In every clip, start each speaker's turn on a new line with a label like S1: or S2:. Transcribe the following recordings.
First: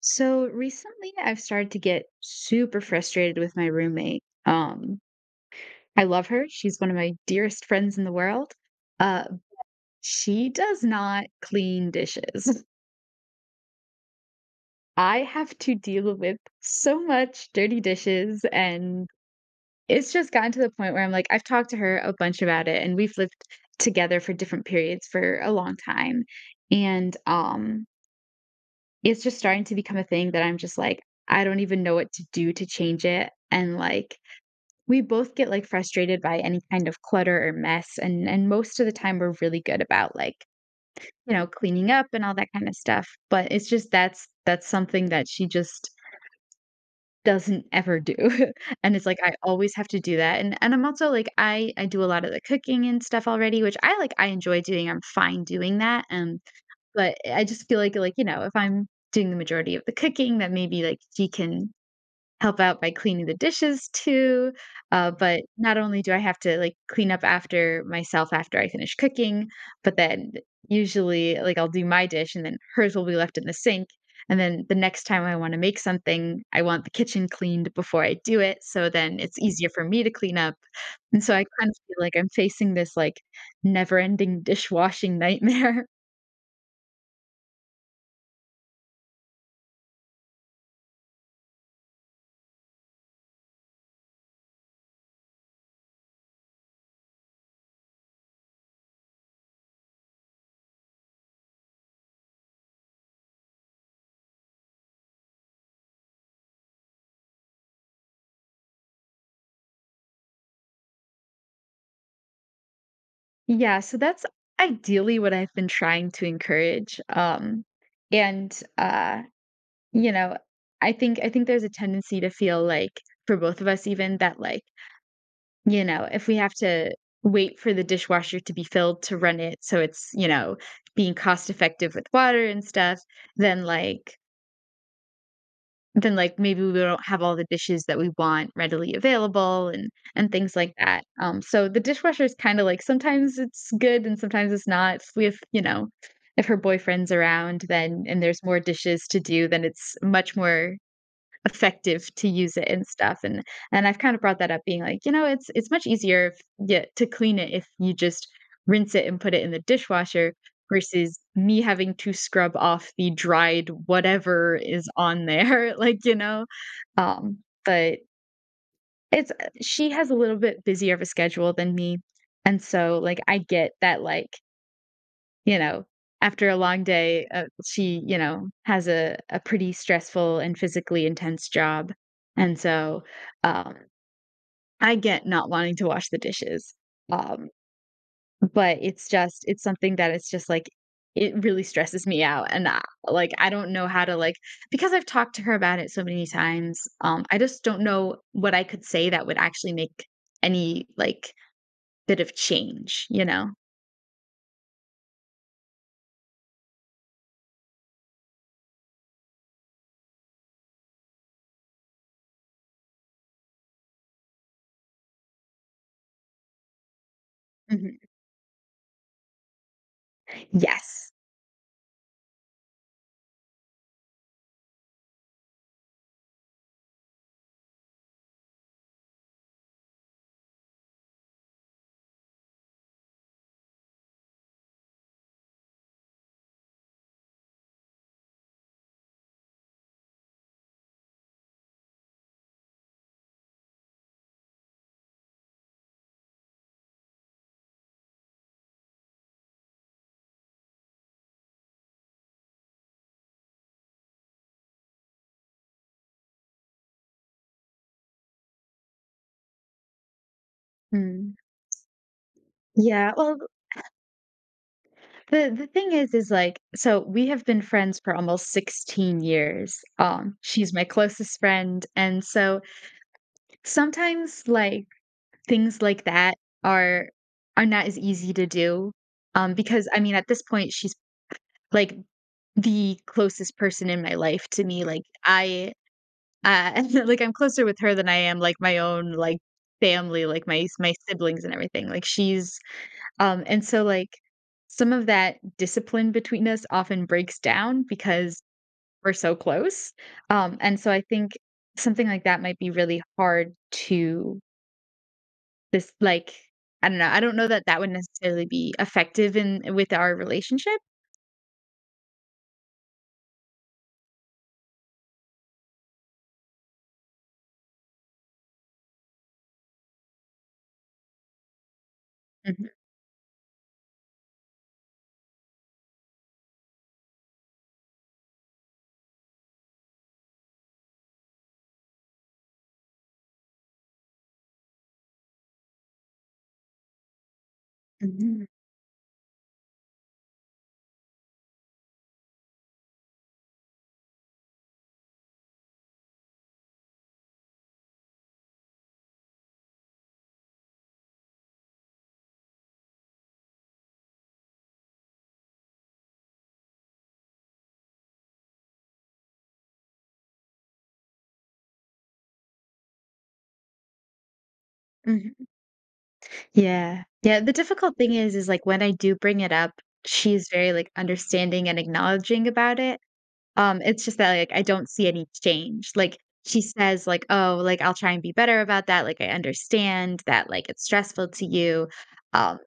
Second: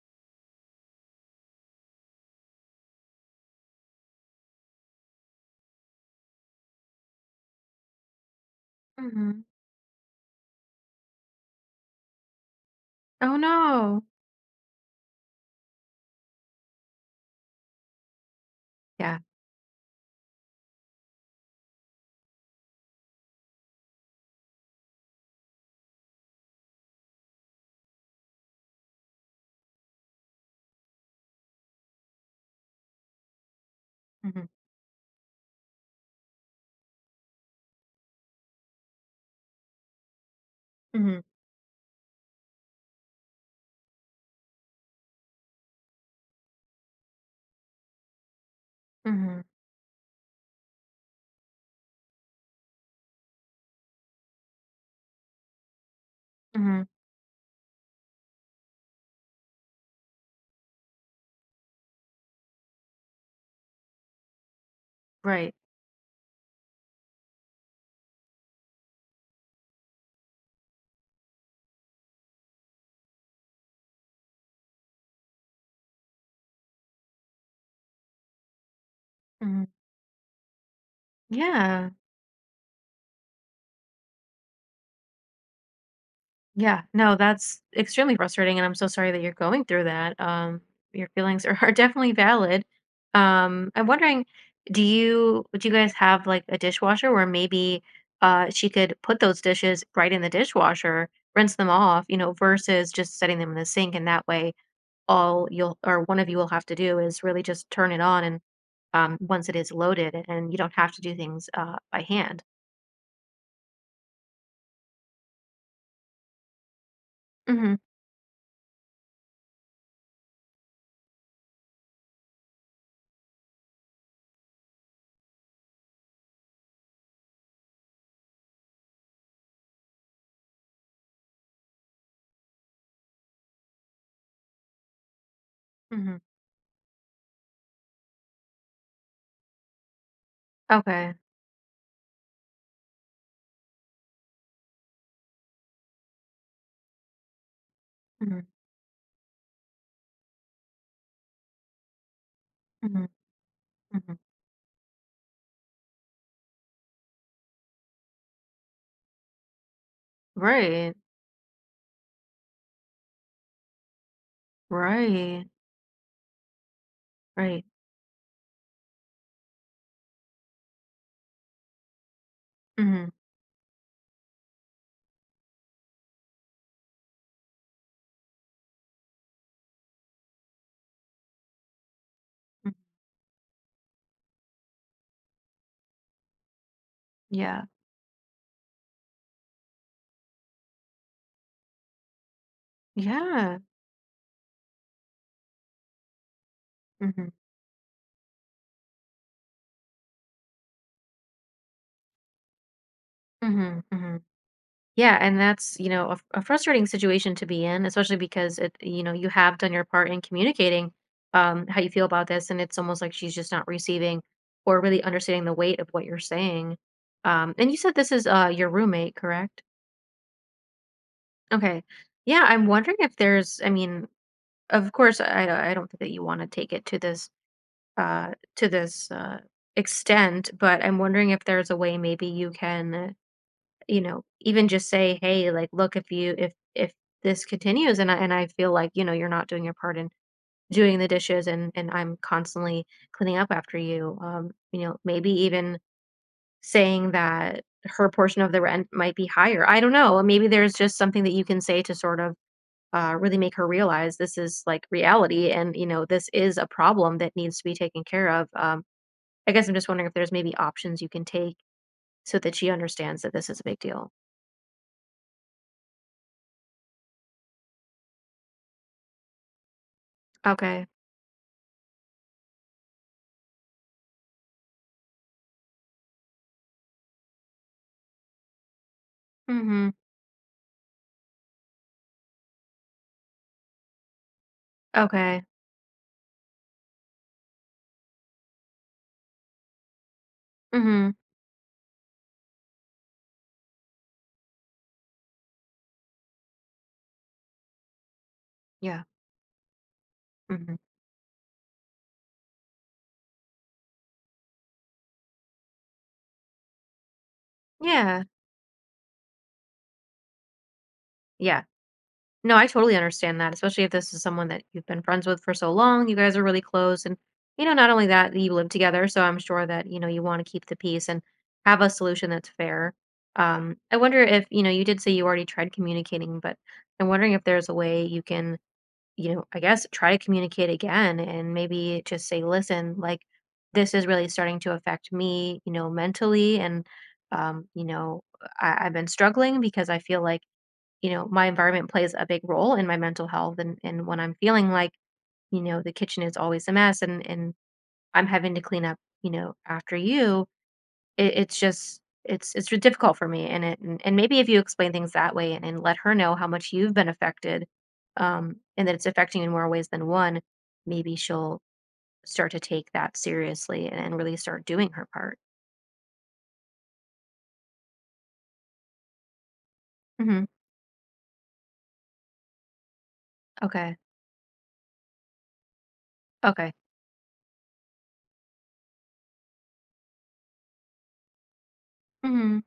S1: So recently I've started to get super frustrated with my roommate. I love her. She's one of my dearest friends in the world. Uh,
S2: Mhm.
S1: she does not clean dishes.
S2: Oh, no.
S1: I have to deal with so much dirty dishes, and
S2: Yeah.
S1: it's just gotten to the point where I'm like, I've talked to her a bunch about it, and we've lived together for different periods for a long time. And it's just starting to become a thing that I'm just like, I don't even know what to do to change it. And like,
S2: Mhm,
S1: we both get like frustrated by any kind of clutter or mess, and most of the time we're really good about like
S2: mhm,
S1: you know cleaning up and all that kind of stuff, but it's just that's something that she just doesn't ever do. And it's like I
S2: mhm,
S1: always have to do that, and I'm also like I do a lot of the cooking and stuff already, which I like, I enjoy doing, I'm fine doing that.
S2: mhm,
S1: But I just feel like you know, if I'm doing the majority of the cooking, that maybe like she can help out by cleaning the dishes too. But
S2: right,
S1: not only do I have to like clean up after myself after I finish cooking, but then usually like I'll do my dish and then hers will be left in the sink. And then the next time I want to make something, I want the kitchen cleaned before I do it, so then it's
S2: mhm.
S1: easier for me to clean up. And so I kind of
S2: Yeah,
S1: feel like I'm facing this like never ending dishwashing nightmare.
S2: yeah. No, that's extremely frustrating, and I'm so sorry that you're going through that. Your feelings are are definitely valid. I'm wondering, do you guys have, like, a dishwasher where maybe, she could put those dishes right in the dishwasher, rinse them off, you know, versus just setting them in the sink, and that way all you'll or one of you will have to do is really just turn it on and once it is loaded, and you don't have to do things by hand.
S1: Yeah. So that's ideally what I've been trying to encourage.
S2: Mhm,
S1: And You know, I think there's a tendency to feel like, for both of us even, that, like, you know, if we have to wait for the dishwasher to be filled to run it, so it's, you know, being cost effective with water and stuff, then, like then,
S2: mhm.
S1: like, maybe we don't have all the dishes that we want readily available, and things like that.
S2: Okay.
S1: So the dishwasher is kinda like sometimes it's good and sometimes it's not. If we have you know, if her boyfriend's around, then, and there's
S2: Mhm,
S1: more dishes to do, then it's much more effective to use it and
S2: mhm,
S1: stuff, and I've kind
S2: mhm.
S1: of brought that up being like, you know, it's much easier if yeah, to clean it if you just rinse it and put it in the dishwasher
S2: Right,
S1: versus me having to scrub off the dried whatever is on
S2: right,
S1: there. Like, you know. Um,
S2: right.
S1: but it's she has a little bit busier of a schedule than me. And so
S2: Mhm,
S1: like I get that, like you know, after a long day, she, you know, has a pretty stressful and physically intense job, and
S2: mhm.
S1: so, um, I get not wanting to wash the dishes, um,
S2: Yeah,
S1: but it's just it's something that it's just, like, it really stresses me out, and like, I
S2: yeah.
S1: don't know how to, like because I've talked to her about it so many times.
S2: Mhm,
S1: I just don't know what I could say that would actually make any, like, bit of change, you know?
S2: mhm, mhm. Yeah, and that's, you know, a frustrating situation to be in, especially because it, you know, you have done your part in communicating how you feel about this, and it's almost like she's just not receiving or really understanding the weight of what you're saying. And you said
S1: Mhm.
S2: this is your roommate, correct?
S1: Yes.
S2: Okay. Yeah, I'm wondering if there's, I mean, of course, I don't think that you want to take it to this extent, but I'm wondering if there's a way maybe you can, you know, even just say, "Hey, like look if you if this continues and I feel like, you know, you're not doing your part in doing the dishes and I'm constantly cleaning up after you." You know, maybe even saying that her portion of the rent might be higher. I don't know. Maybe there's just something that you can say to sort of really make her realize this is like reality and you know this is a problem that needs to be taken care of I guess I'm just wondering if there's maybe options you can
S1: Mm.
S2: take so that she
S1: Yeah,
S2: understands that
S1: well,
S2: this is a big deal.
S1: the thing is, like, so we have been friends for almost 16 years. She's my
S2: Okay.
S1: closest friend, and so sometimes, like, things like that are are not as easy to do, because,
S2: Mm-hmm.
S1: I mean, at this point, she's, like, the closest person in my life to me, like,
S2: Okay.
S1: I like, I'm closer with her than I am, like, my own, like, family, like, my
S2: Mm-hmm.
S1: siblings and everything, like, she's and so, like, some of that discipline between us often breaks down because
S2: Yeah.
S1: we're so close.
S2: Mm-hmm.
S1: And so I think something like that might be really hard to this, like, I don't know. I don't know that that would
S2: Yeah,
S1: necessarily be effective in with our relationship.
S2: yeah. No, I totally understand that, especially if this is someone that you've been friends with for so long. You guys are really close. And, you know, not only that, you live together. So I'm sure that, you know, you want to keep the peace and have a solution that's
S1: Mhm.
S2: fair. I wonder if, you know, you did say you already tried communicating, but I'm wondering if there's a way you can, you know, I guess try to communicate again and maybe just say, listen, like, this is really starting to affect me, you know, mentally. And, you know,
S1: Mhm.
S2: I've been struggling because I feel like, you know, my environment plays a big role in my mental health and when I'm feeling like, you know, the kitchen is always a mess and I'm having to clean up, you know, after you, it's just it's difficult for me and and maybe if you explain things that way and let her know how much you've been affected and that it's affecting you in more ways than one, maybe she'll start to take that seriously and, really start doing her
S1: Mhm.
S2: part.
S1: Yeah. Yeah, the difficult thing is, like, when I do bring it up,
S2: Hmm.
S1: she's very, like, understanding and acknowledging about it.
S2: Okay.
S1: It's just that, like, I don't see any change. Like, she
S2: Okay.
S1: says, like, "Oh, like, I'll try and be better about that. Like, I understand that, like, it's stressful to you." Um,
S2: Hmm.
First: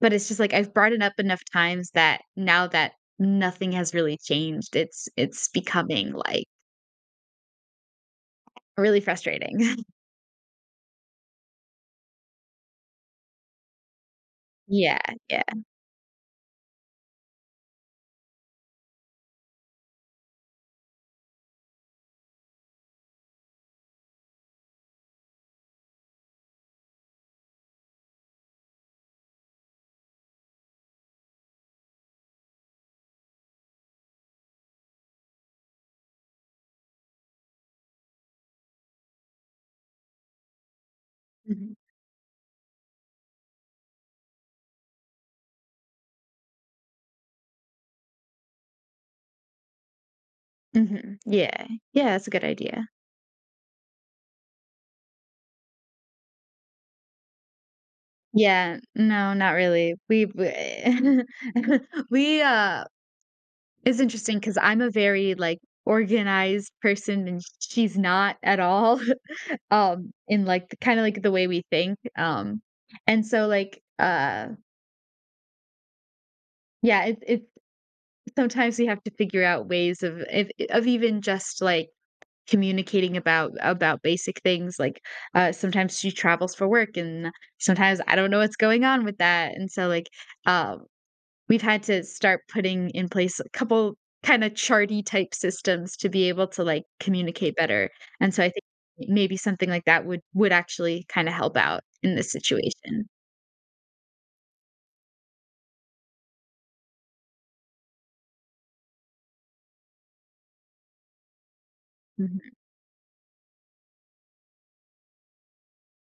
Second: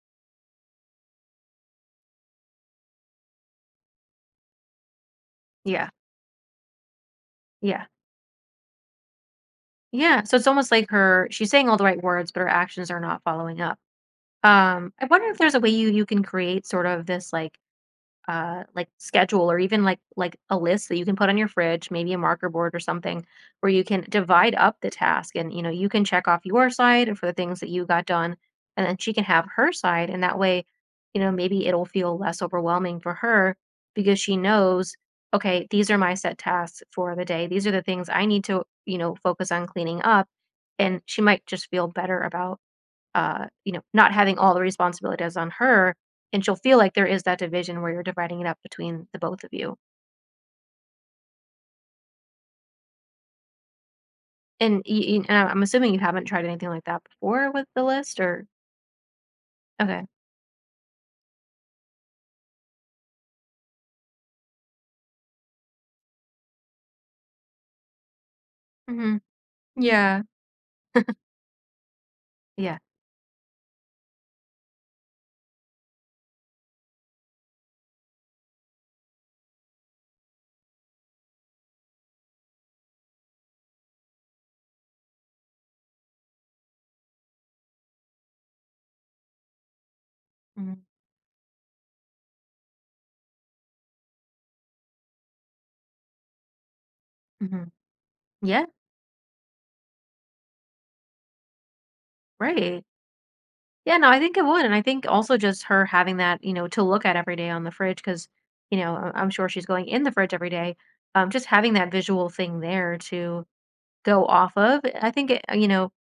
S1: but it's just, like, I've brought it up enough times that now that nothing has really changed, it's
S2: Yeah.
S1: becoming, like,
S2: Yeah.
S1: really frustrating.
S2: Yeah, so it's almost like her she's saying all the right words, but her actions are not following up.
S1: Yeah,
S2: I wonder if
S1: yeah.
S2: there's a way you can create sort of this like schedule or even like a list that you can put on your fridge, maybe a marker board or something where you can divide up the task and you know you can check off your side for the things that you got done and then she can have her side and that way you know maybe it'll feel less overwhelming for her because she knows okay these are my set tasks for the day these are the things I need to you know focus on cleaning up and she might just
S1: Mhm.
S2: feel better about you know, not having all the responsibilities on her, and she'll feel like there is that division where you're dividing it up between the both of you.
S1: Mhm. Yeah. Yeah, that's a good idea.
S2: And, y y and I'm assuming you haven't tried anything like that before with the list or
S1: Yeah, no, not really.
S2: okay.
S1: We w We it's interesting because 'cause I'm a very, like, organized person, and she's not at all.
S2: Mhm. Yeah.
S1: In, like, the kinda like the way we think,
S2: Yeah.
S1: and so, like, uh, yeah, it sometimes we have to figure out ways of if of even just, like, communicating about basic things, like, sometimes she travels for work and sometimes I don't know what's going on with that, and so, um
S2: Mhm,
S1: we've had to start putting in place a couple kinda charty type systems to be able to, like, communicate
S2: mhm.
S1: better, and so I think
S2: Yeah,
S1: maybe something like that would actually kinda help out in this
S2: right.
S1: situation.
S2: Yeah, no, I think it would, and I think also just her having that, you know, to look at every day on the fridge because you know, I'm sure she's going in the fridge every day. Just having that visual
S1: Mhm,
S2: thing there to go off of, I think it, you know,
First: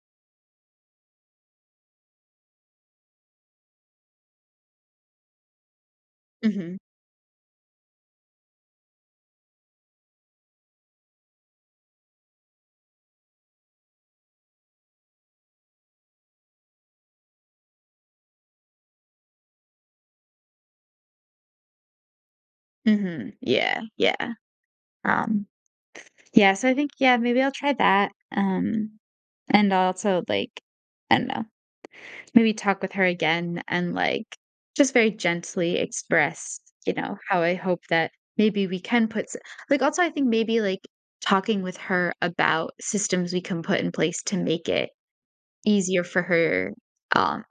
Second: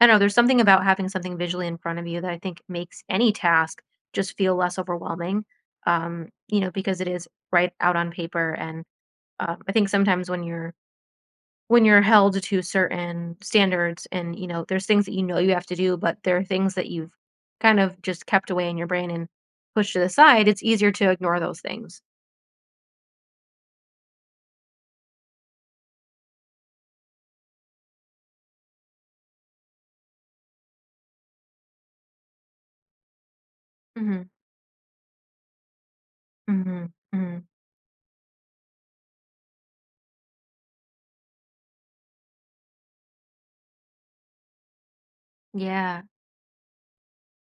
S2: I don't know, there's something about having something visually in front of you that I think makes any task just feel less overwhelming, you know,
S1: mhm,
S2: because it is right out on paper. And I think sometimes when you're held to certain standards and you know there's things that you know you have to do but there are things that you've kind of just kept away in your brain and pushed to the side it's easier to ignore those things.
S1: mhm, yeah, yeah, um, yeah, so I think, yeah, maybe I'll try that, and also, like, I dunno, maybe talk with her again, and
S2: Hmm.
S1: like just very gently express,
S2: Hmm.
S1: you know,
S2: Hmm.
S1: how I hope that maybe we can put s- like also I think maybe like talking with her about systems we can put in place to make it
S2: Yeah.
S1: easier for her um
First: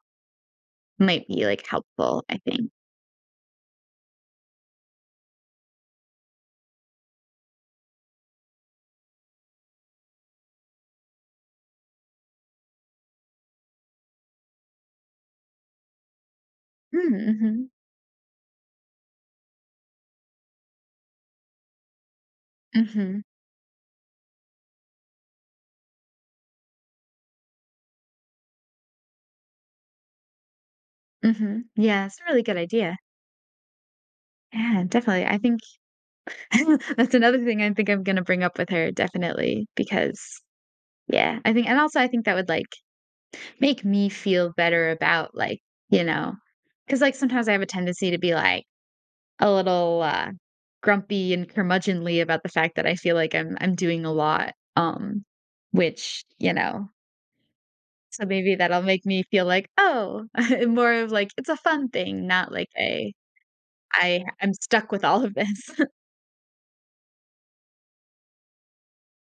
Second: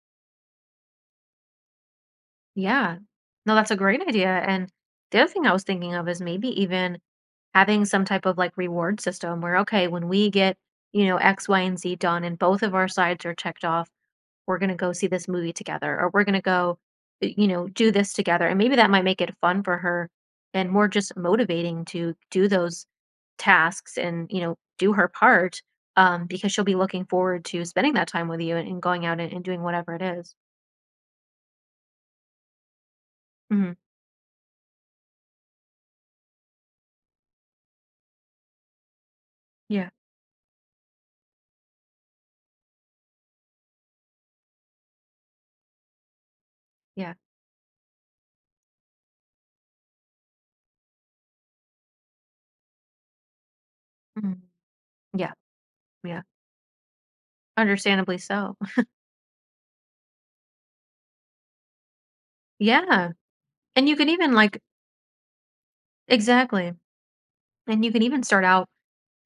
S1: might be like helpful, I think.
S2: Yeah. No, that's a great idea. And the other thing I was thinking of is maybe even having some type of like reward system where, okay, when we get, you know, X, Y, and Z done and both of our sides are checked off, we're going to go see this movie together or we're going to go, you know,
S1: Mm-hmm.
S2: do this together. And maybe that might make it fun for her and more just motivating to do those
S1: Mm-hmm.
S2: tasks and, you know, do her part because she'll be looking forward to spending that time with you and going out and doing whatever it is.
S1: Mm-hmm. Yeah, it's a really good idea.
S2: Mhm.
S1: Yeah, definitely. I think that's another thing I think I'm gonna bring up with her, definitely,
S2: Yeah.
S1: because yeah, I think, and also I think that would like make me feel better about like, you know, because
S2: Yeah.
S1: like sometimes I have a tendency to be like a little grumpy and curmudgeonly about the fact that I feel like I'm doing a
S2: Mhm.
S1: lot,
S2: Yeah, yeah,
S1: which you know,
S2: understandably
S1: so
S2: so.
S1: maybe that'll make me feel like oh, more of like it's a fun thing, not like
S2: Yeah,
S1: a
S2: and you can
S1: I
S2: even,
S1: I'm
S2: like
S1: stuck with all of this.
S2: exactly, and you can even start out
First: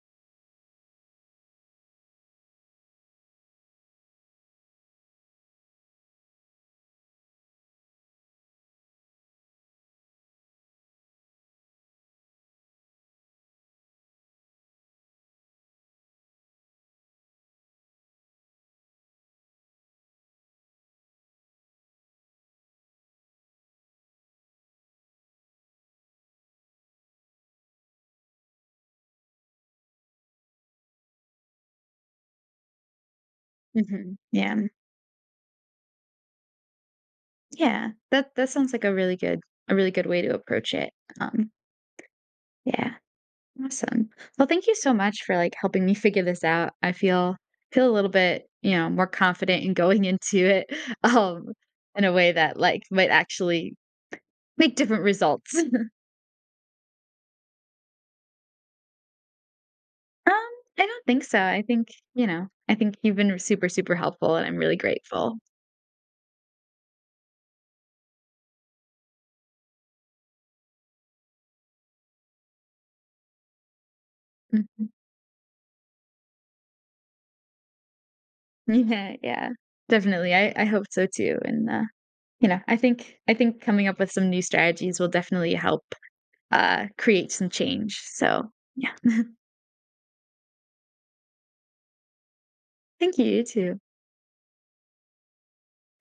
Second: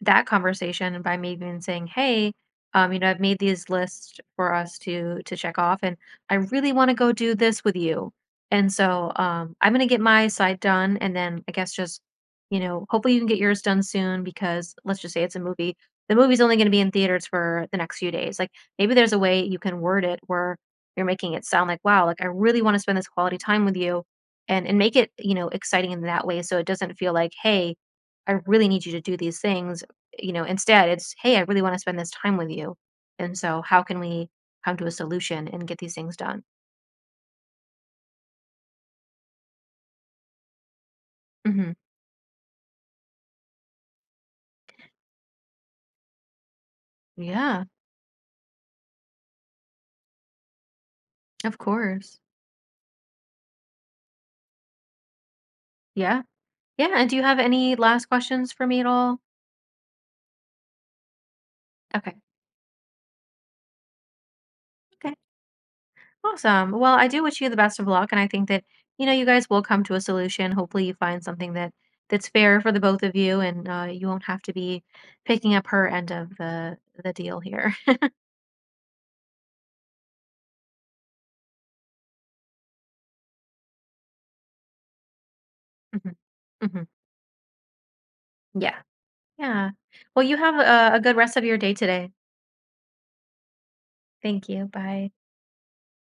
S2: that conversation by maybe even saying, "Hey, you know, I've made these lists for us to check off, and I really want to go do this with you. And so I'm gonna get my side done, and then I guess just, you know, hopefully you can get yours done soon because let's just say it's a movie. The movie's only gonna be in theaters for the next few days. Like maybe there's a way you can word it where you're making it sound like, wow, like I really want to spend this quality time with you, and make it you know exciting in that way, so it doesn't feel like, hey, I really need you to do these things you know, instead it's, "Hey, I really wanna spend this time with you." And so how can
S1: Hmm.
S2: we
S1: Yeah,
S2: come to a solution and get these things done?
S1: yeah, that that sounds like a really good way to approach it. Um,
S2: Mhm.
S1: yeah. Awesome. Well, thank you so much for like helping me figure this out. I feel
S2: Yeah,
S1: feel a little bit, you know, more confident in going into it. um
S2: of
S1: in a
S2: course.
S1: way that like might actually make different results.
S2: Yeah. Yeah, and do you have any last questions for me at all?
S1: Um, I don't think so. I think,
S2: Okay.
S1: you know, I think you've been super, super helpful, and I'm really
S2: Okay.
S1: grateful.
S2: Awesome. Well, I do wish you the best of luck, and I think that, you know, you guys will come to a solution. Hopefully, you find something that that's fair for the both of you, and, you won't have to be
S1: Mhm.
S2: picking up her end of the deal here.
S1: Yeah, yeah. Definitely. I hope so too. And you know, I think coming up with some new strategies will definitely help
S2: Mhm. Mhm.
S1: create some change. So
S2: Yeah.
S1: yeah.
S2: Yeah. Well, you have a good rest of your day today.
S1: Thank you, you too.
S2: Thank you. Bye.
S1: Bye.